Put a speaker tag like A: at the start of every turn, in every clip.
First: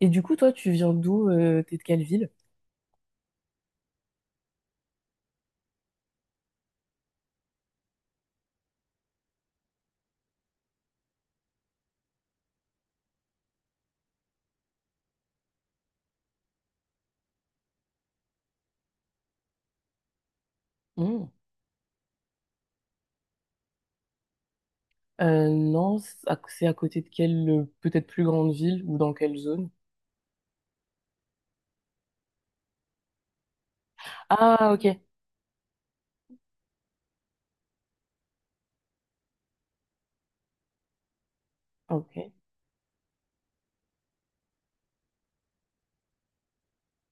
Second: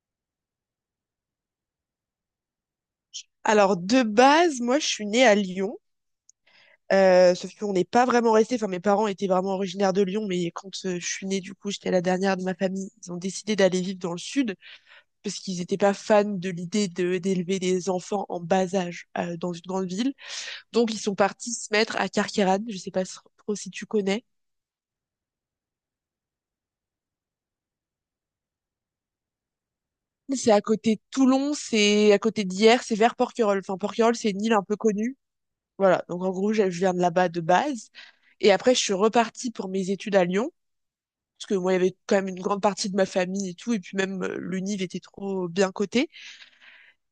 A: Et du coup, toi, tu viens d'où? T'es de quelle ville?
B: Alors, de base, moi, je suis née à Lyon. Sauf qu'on n'est pas vraiment resté. Enfin, mes parents étaient vraiment originaires de Lyon, mais quand je suis née, du coup, j'étais la dernière de ma famille. Ils ont décidé d'aller vivre dans le sud parce qu'ils n'étaient pas fans de l'idée de d'élever des enfants en bas âge dans une grande ville. Donc, ils sont
A: Hmm.
B: partis se mettre à Carqueiranne. Je sais pas trop si tu connais.
A: Non, c'est à côté de quelle peut-être plus grande ville ou dans quelle zone?
B: C'est à côté de Toulon, c'est à côté d'Hyères, c'est vers Porquerolles. Enfin, Porquerolles, c'est une île un
A: Ah,
B: peu
A: ok.
B: connue. Voilà. Donc, en gros, je viens de là-bas de base. Et après, je suis repartie pour mes études à Lyon. Parce que moi, il y avait
A: Ok,
B: quand même une grande partie de ma famille et tout, et puis même le était trop bien coté.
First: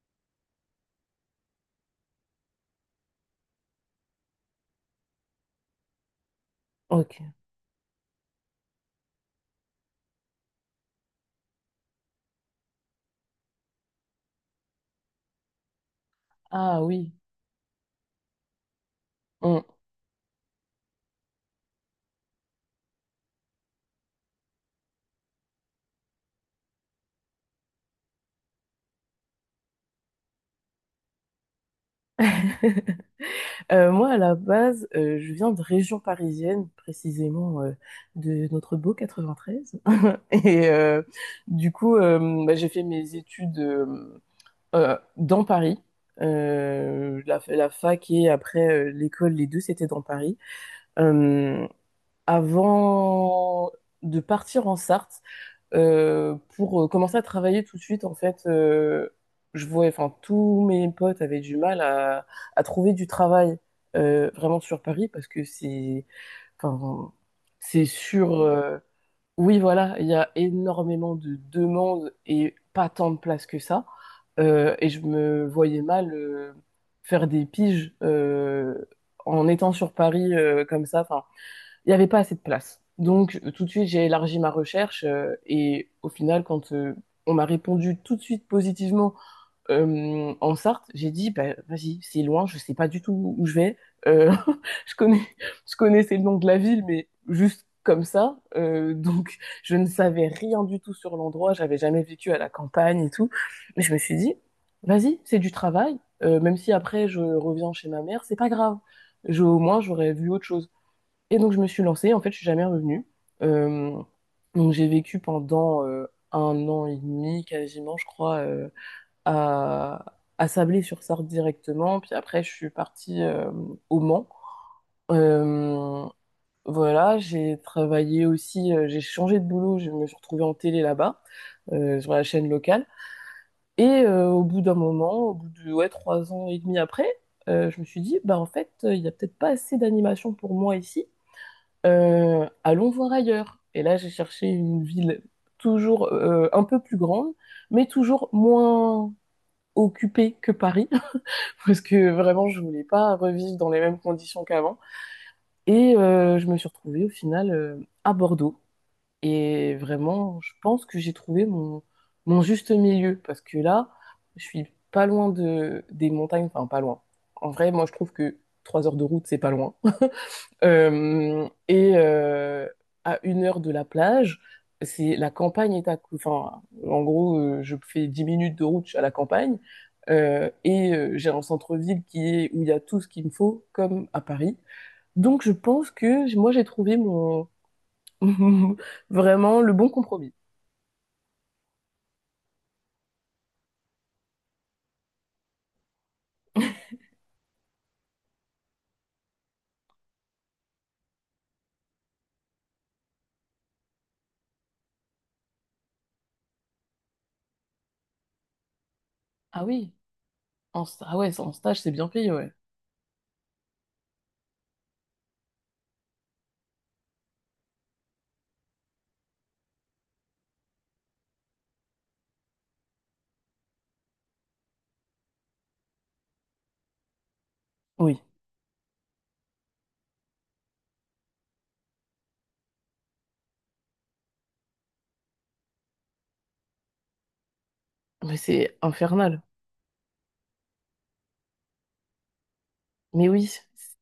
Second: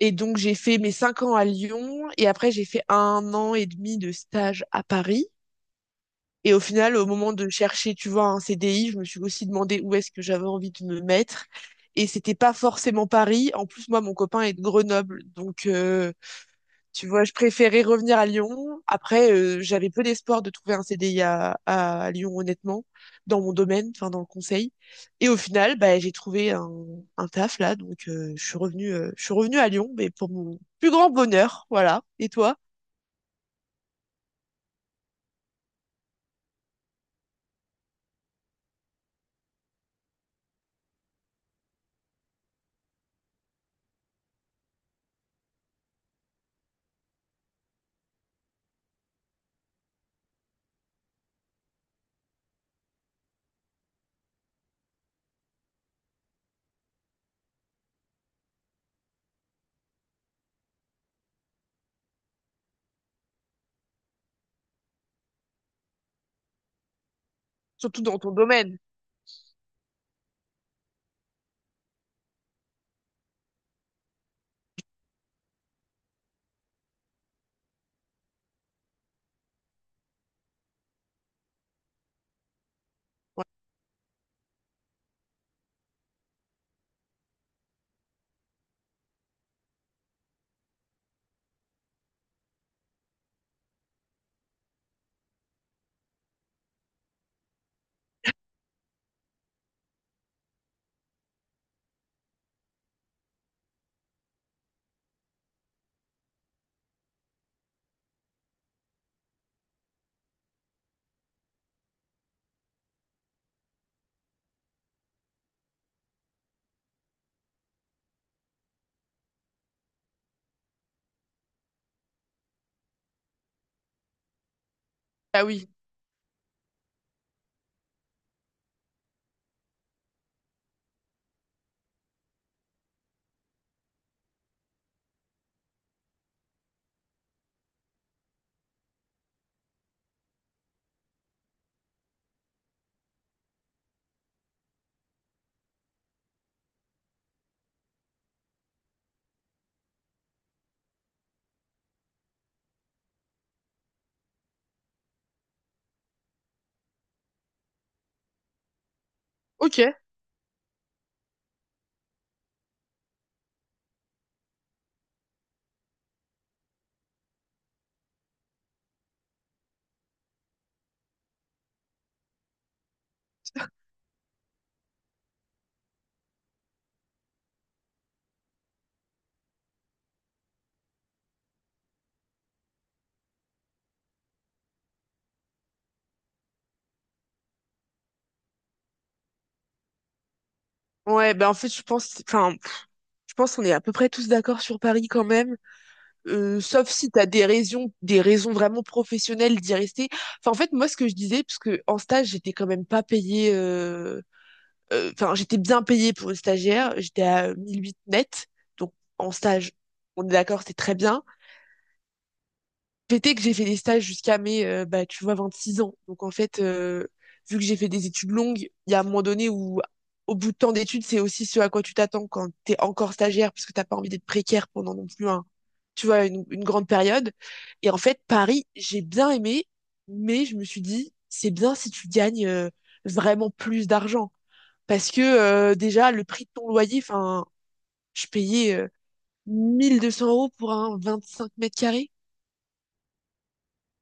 B: Et donc, j'ai fait mes 5 ans à Lyon, et après, j'ai fait 1 an et demi de stage à Paris. Et au final, au moment
A: ok.
B: de chercher, tu vois, un CDI, je me suis aussi demandé où est-ce que j'avais envie de me mettre. Et c'était pas forcément Paris. En plus, moi, mon copain est de Grenoble, donc
A: Ah
B: tu
A: oui.
B: vois, je préférais revenir à Lyon. Après,
A: Mm.
B: j'avais peu d'espoir de trouver un CDI à Lyon, honnêtement, dans mon domaine, enfin dans le conseil. Et au final, bah, j'ai trouvé un taf là, donc je suis revenue à Lyon, mais pour mon plus grand bonheur, voilà. Et toi?
A: Moi, à la base, je viens de région parisienne, précisément de notre beau 93. Et du coup, bah, j'ai fait mes études dans Paris. La fac et après l'école, les deux, c'était dans Paris. Euh, Avant de partir en Sarthe, pour commencer à travailler tout de suite, en fait, je vois. Enfin, tous mes potes avaient du mal à trouver du travail vraiment sur Paris parce que c'est, enfin, c'est
B: Surtout dans ton
A: sur,
B: domaine.
A: oui, voilà, il y a énormément de demandes et pas tant de places que ça. Et je me voyais mal faire des piges en étant sur Paris comme ça. Enfin, il n'y avait pas assez de place. Donc
B: Ouais.
A: tout de suite, j'ai élargi ma recherche et au final, quand on m'a répondu tout de suite positivement en Sarthe, j'ai dit bah, vas-y, c'est loin, je ne sais pas du tout où je vais. Euh, je connais, je connaissais le nom de la ville, mais juste comme ça. Donc je ne savais rien du tout sur l'endroit, j'avais jamais vécu à la campagne et tout. Mais je me suis dit vas-y, c'est du travail. Même si après je reviens chez ma mère, c'est pas grave. Au moins j'aurais vu autre chose. Et donc, je me suis lancée. En fait, je suis jamais revenue. Euh, donc, j'ai vécu pendant un an et demi, quasiment, je crois, à, à Sablé-sur-Sarthe directement. Puis après, je suis partie au Mans.
B: Ah oui.
A: Euh, voilà, j'ai travaillé aussi, j'ai changé de boulot. Je me suis retrouvée en télé là-bas, sur la chaîne locale. Et au bout d'un moment, au bout de ouais, trois ans et demi après, je me suis dit, bah en fait, il n'y a peut-être pas assez d'animation pour moi ici. Allons voir ailleurs. Et là, j'ai cherché une ville toujours un peu plus grande, mais toujours moins occupée que Paris, parce que vraiment, je voulais pas revivre dans les mêmes conditions qu'avant. Et je me suis retrouvée au final à Bordeaux. Et
B: Ok.
A: vraiment, je pense que j'ai trouvé mon juste milieu, parce que là, je suis pas loin des montagnes, enfin pas loin. En vrai, moi, je trouve que trois heures de route, c'est pas loin. Et à une heure de la plage, c'est la campagne est à, cou- enfin, en gros, je fais 10 minutes de route à la campagne et j'ai un centre-ville qui est où il y a tout ce qu'il me faut, comme à Paris. Donc, je pense que moi, j'ai trouvé mon vraiment le bon compromis.
B: Ouais, bah en fait, je pense, enfin, je pense qu'on est à peu près tous d'accord sur Paris quand même. Sauf si tu as des raisons vraiment professionnelles d'y rester. Enfin, en fait, moi, ce que je disais, parce que en stage, j'étais quand même pas payée. Enfin, j'étais bien payée pour une stagiaire. J'étais à 1008 net. Donc, en
A: Ah
B: stage,
A: oui.
B: on est d'accord, c'est très
A: Ah
B: bien.
A: ouais, en stage, c'est bien payé, ouais.
B: Fait est que j'ai fait des stages jusqu'à mes, bah, tu vois, 26 ans. Donc en fait, vu que j'ai fait des études longues, il y a un moment donné où, au bout de temps d'études, c'est aussi ce à quoi tu t'attends quand t'es encore stagiaire, parce que t'as pas envie d'être précaire pendant non plus un, tu vois, une grande période. Et en fait,
A: Oui.
B: Paris, j'ai bien aimé, mais je me suis dit, c'est bien si tu gagnes vraiment plus d'argent. Parce que déjà, le prix de ton loyer, enfin, je
A: Mais
B: payais
A: c'est infernal.
B: 1200 euros pour un 25 mètres carrés.
A: Mais oui,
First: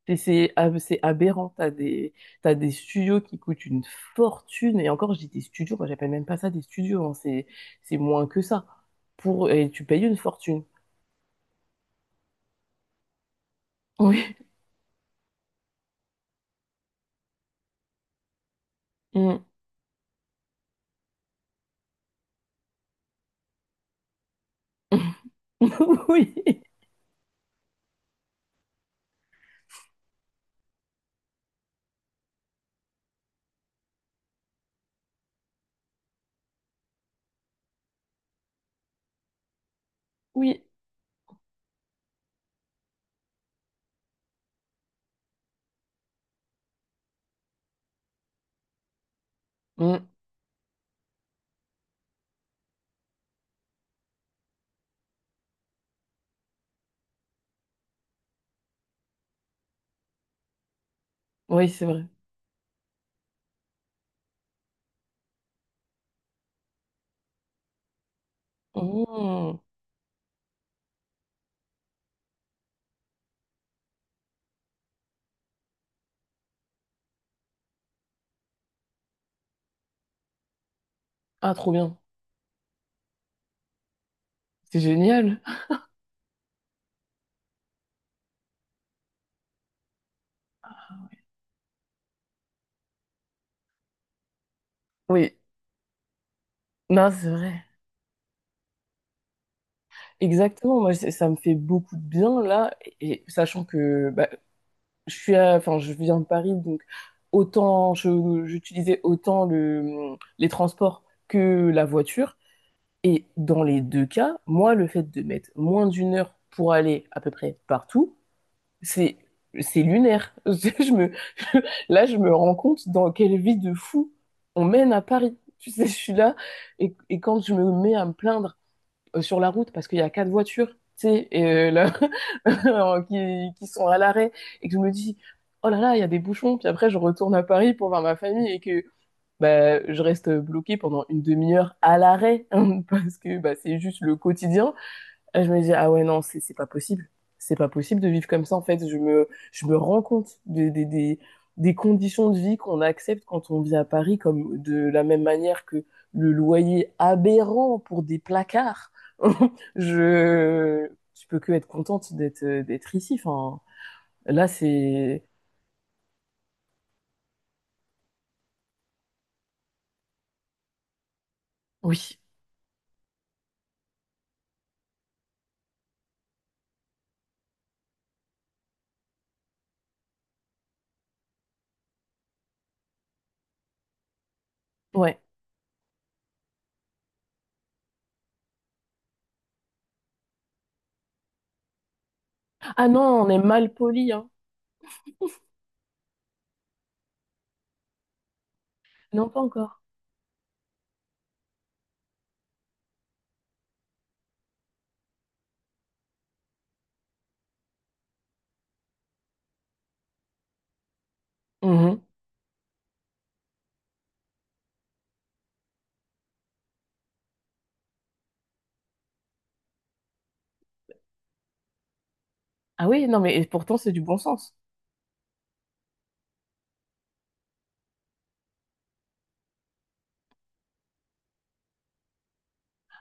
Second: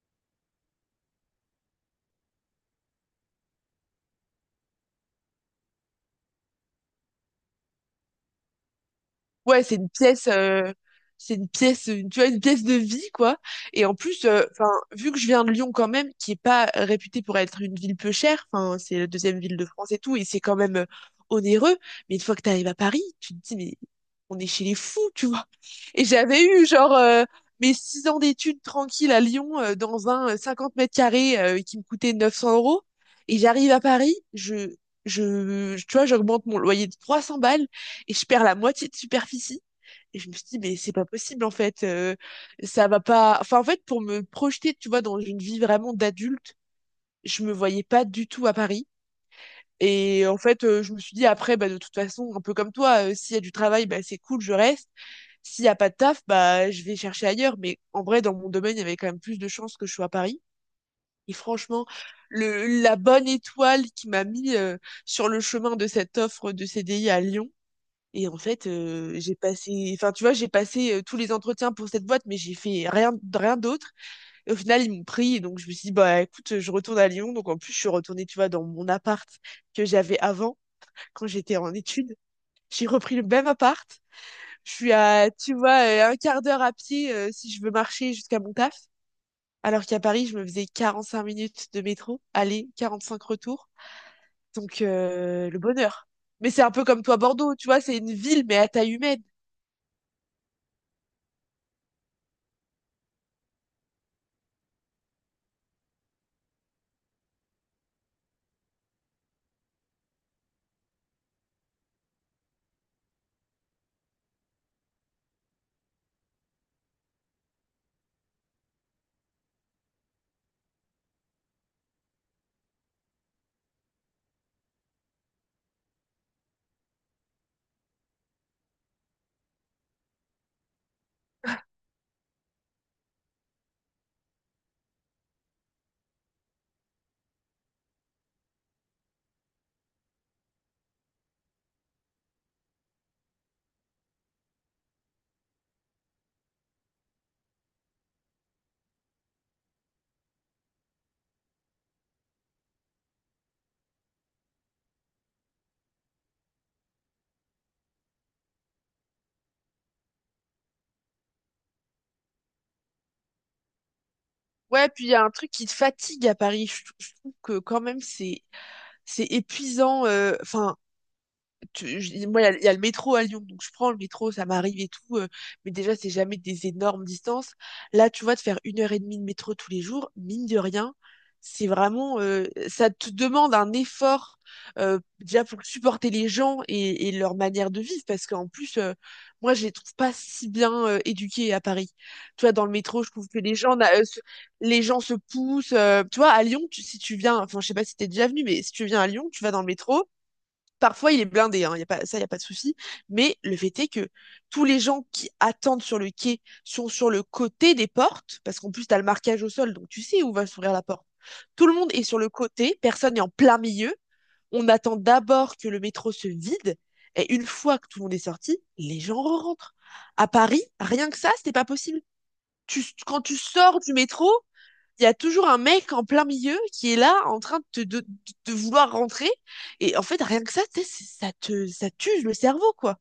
A: c'est aberrant. T'as des studios qui coûtent une fortune. Et encore, je dis des studios, moi j'appelle même pas ça des studios, hein. C'est moins que ça.
B: Ouais,
A: Et tu payes une fortune.
B: c'est une pièce, tu vois, une pièce de vie, quoi. Et en plus,
A: Oui.
B: enfin, vu que je viens de Lyon quand même, qui est pas réputée pour être une ville peu chère, enfin, c'est la deuxième
A: Mm.
B: ville de France et tout, et c'est quand même onéreux. Mais une fois que t'arrives à Paris, tu te dis, mais on est chez les fous, tu vois. Et
A: Oui.
B: j'avais eu, genre, mes 6 ans d'études tranquilles à Lyon, dans un 50 mètres carrés, qui me coûtait 900 euros. Et j'arrive à Paris, tu vois, j'augmente mon loyer de 300 balles et je perds la moitié de superficie. Et je me suis dit,
A: Oui.
B: mais c'est pas possible, en fait. Ça va pas. Enfin, en fait, pour me projeter, tu vois, dans une vie vraiment d'adulte, je me voyais pas du tout à Paris.
A: Mm.
B: Et en fait, je me suis dit, après, bah, de toute façon, un peu comme toi, s'il y a du travail, bah, c'est cool, je reste. S'il y a pas de taf, bah, je vais chercher ailleurs. Mais en vrai, dans mon domaine, il y avait quand même plus de chances que je sois à Paris. Et
A: Oui, c'est
B: franchement,
A: vrai.
B: la bonne étoile qui m'a mis sur le chemin de cette offre de CDI à Lyon, et en fait, j'ai
A: Mm.
B: passé, enfin, tu vois, j'ai passé tous les entretiens pour cette boîte, mais j'ai fait rien, rien d'autre. Et au final, ils m'ont pris. Et donc, je me suis dit, bah, écoute, je retourne à Lyon. Donc, en plus, je suis retournée, tu vois, dans mon appart que j'avais avant, quand
A: Ah,
B: j'étais
A: trop
B: en
A: bien.
B: études. J'ai repris le même appart. Je
A: C'est
B: suis à,
A: génial.
B: tu vois, un quart d'heure à pied, si je veux marcher jusqu'à mon taf. Alors qu'à Paris, je me faisais 45 minutes de métro, aller, 45 retours. Donc,
A: Oui,
B: le bonheur. Mais c'est un peu comme
A: non,
B: toi,
A: c'est
B: Bordeaux,
A: vrai.
B: tu vois, c'est une ville, mais à taille humaine.
A: Exactement. Moi, ça me fait beaucoup de bien là, et sachant que bah, enfin, je viens de Paris, donc autant j'utilisais autant les transports que la voiture. Et dans les deux cas, moi, le fait de mettre moins d'une heure pour aller à peu près partout, C'est c'est lunaire. Je me Là, je me rends compte dans quelle vie de fou on mène à Paris. Tu sais, je suis là et quand je me mets à me plaindre sur la route parce qu'il y a quatre voitures, tu sais, là, qui sont à l'arrêt et que je me dis oh là là, il y a des bouchons, puis après je retourne à Paris pour voir ma famille et que bah, je reste bloquée pendant une demi-heure à l'arrêt parce que bah, c'est juste le quotidien et je me dis, ah ouais, non, c'est pas possible. C'est pas possible de vivre comme ça, en fait. Je me rends compte des conditions de vie qu'on accepte quand on vit à Paris, comme de la même manière que le loyer aberrant pour des placards. Je peux que être contente d'être ici. Enfin, là,
B: Ouais, puis il y
A: c'est.
B: a un truc qui te fatigue à Paris. Je trouve que quand même c'est épuisant. Enfin,
A: Oui,
B: moi, il y a le métro à Lyon, donc je prends le métro, ça m'arrive et tout, mais déjà, c'est jamais des énormes distances. Là, tu vois, de faire 1 heure et demie de métro tous les jours, mine de rien, c'est vraiment, ça te demande un effort,
A: ouais.
B: déjà pour supporter les gens et leur manière de vivre, parce qu'en plus, moi, je les trouve pas si bien, éduqués à Paris. Tu vois, dans le
A: Ah non,
B: métro, je trouve
A: on est
B: que les
A: mal
B: gens, n'a-
A: poli,
B: se-
A: hein.
B: les gens se poussent. Tu vois, à Lyon, si tu viens, enfin, je sais pas si t'es déjà venu, mais si tu viens à Lyon,
A: Non, pas
B: tu vas dans le
A: encore.
B: métro. Parfois, il est blindé, hein, y a pas, ça, il n'y a pas de souci. Mais le fait est que tous les gens qui attendent sur le quai sont sur le côté des portes, parce qu'en plus, tu as le marquage au sol, donc tu sais où va s'ouvrir la porte. Tout le monde
A: Mhm.
B: est sur le côté, personne n'est en plein milieu. On attend d'abord que le métro se vide, et une fois que tout le monde est sorti, les gens rentrent. À Paris, rien que ça, c'était pas possible.
A: Ah oui, non,
B: Quand tu
A: mais pourtant,
B: sors
A: c'est
B: du
A: du bon
B: métro,
A: sens.
B: il y a toujours un mec en plein milieu qui est là en train de vouloir rentrer. Et en fait, rien que ça, ça tue le cerveau, quoi.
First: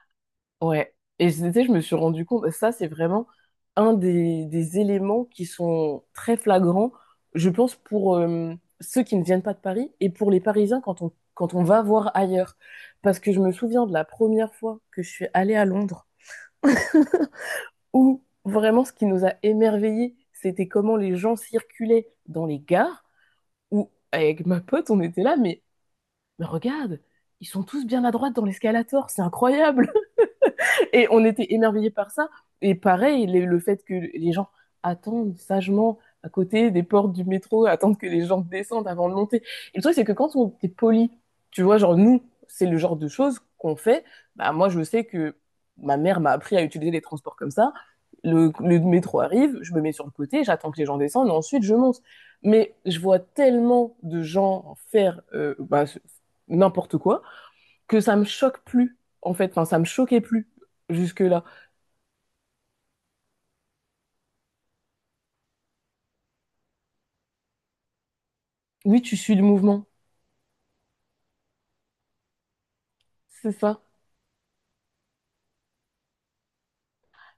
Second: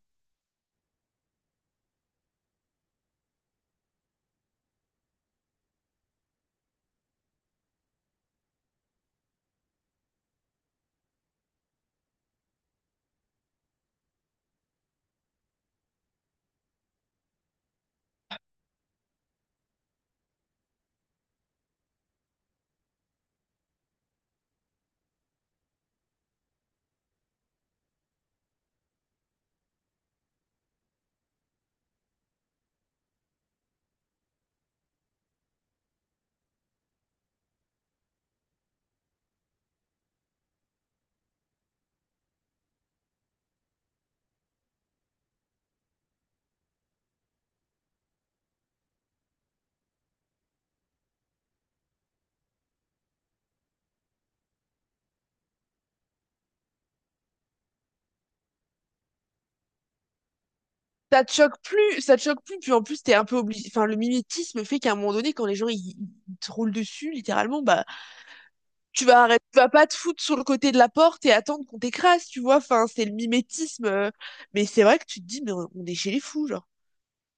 A: Ouais. Et tu sais, je me suis rendu compte, bah, ça, c'est vraiment un des éléments qui sont très flagrants, je pense, pour ceux qui ne viennent pas de Paris et pour les Parisiens quand on va voir ailleurs. Parce que je me souviens de la première fois que je suis allée à Londres, où vraiment ce qui nous a émerveillés, c'était comment les gens circulaient dans les gares, où avec ma pote, on était là, mais regarde, ils sont tous bien à droite dans l'escalator, c'est incroyable! Et on était émerveillés par ça. Et pareil, le fait que les gens attendent sagement à côté des portes du métro, attendent que les gens descendent avant de monter. Et le truc, c'est que quand on est poli, tu vois, genre nous, c'est le genre de choses qu'on fait. Bah, moi, je sais que ma mère m'a appris à utiliser les transports comme ça. Le métro arrive, je me mets sur le côté, j'attends que les gens descendent, et ensuite je monte. Mais je vois tellement de gens faire bah, n'importe quoi que ça me choque plus, en fait. Enfin, ça me choquait plus
B: Ça te
A: jusque-là.
B: choque plus, ça te choque plus, puis en plus, t'es un peu obligé. Enfin, le mimétisme fait qu'à un moment donné, quand les gens ils te roulent dessus, littéralement, bah,
A: Oui,
B: tu
A: tu
B: vas
A: suis le
B: arrêter, tu vas
A: mouvement,
B: pas te foutre sur le côté de la porte et attendre qu'on t'écrase, tu vois. Enfin, c'est le
A: c'est ça.
B: mimétisme. Mais c'est vrai que tu te dis, mais on est chez les fous, genre.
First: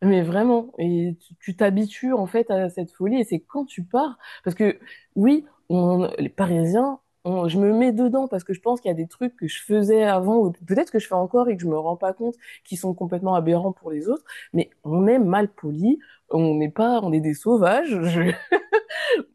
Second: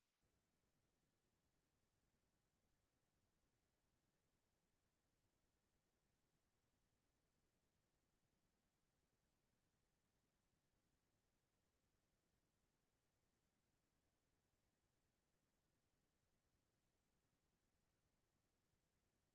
A: Mais vraiment, et tu t'habitues en fait à cette folie. Et c'est quand tu pars, parce que oui, les Parisiens, je me mets dedans parce que je pense qu'il y a des trucs que je faisais avant, ou peut-être que je fais encore et que je me rends pas compte, qui sont complètement aberrants pour les autres. Mais on est mal poli, on n'est pas, on est des sauvages.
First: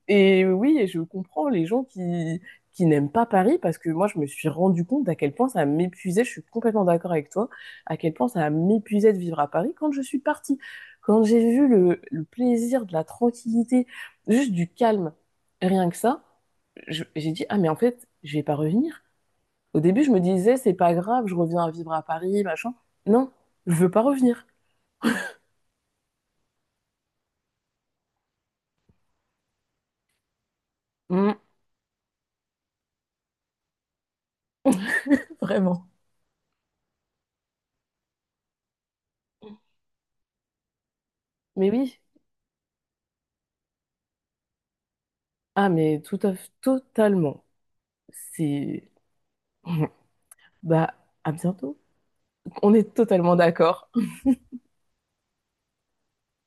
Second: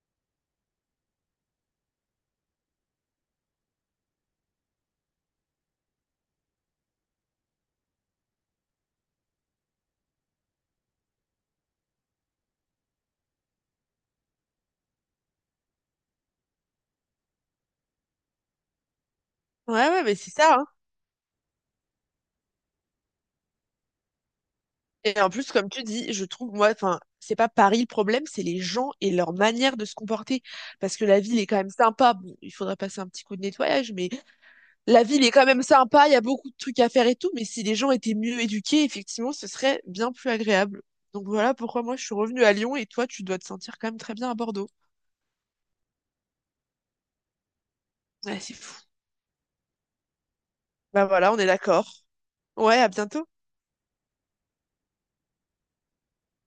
A: Et oui, et je comprends les gens qui n'aiment pas Paris parce que moi, je me suis rendu compte à quel point ça m'épuisait. Je suis complètement d'accord avec toi, à quel point ça m'épuisait de vivre à Paris quand je suis partie. Quand j'ai vu le plaisir de la tranquillité, juste du calme, rien que ça, j'ai dit, ah, mais en fait, je vais pas revenir. Au
B: Ouais,
A: début,
B: ouais,
A: je
B: mais
A: me
B: c'est
A: disais,
B: ça, hein.
A: c'est pas grave, je reviens vivre à Paris, machin. Non, je veux pas revenir.
B: Et en plus, comme tu dis, je trouve, moi, enfin, c'est pas Paris le problème, c'est les gens et leur manière de se comporter. Parce que la
A: Mm.
B: ville est quand même sympa. Bon, il faudrait passer un petit coup de nettoyage, mais la ville est quand même
A: Vraiment.
B: sympa, il y a beaucoup de trucs à faire et tout. Mais si les gens étaient mieux éduqués, effectivement, ce serait bien plus agréable. Donc voilà
A: Mais
B: pourquoi moi
A: oui.
B: je suis revenue à Lyon et toi, tu dois te sentir quand même très bien à Bordeaux.
A: Ah, mais totalement.
B: Ouais, c'est fou.
A: C'est. Bah,
B: Bah
A: à
B: voilà, on est
A: bientôt.
B: d'accord.
A: On
B: Ouais, à
A: est
B: bientôt.
A: totalement d'accord.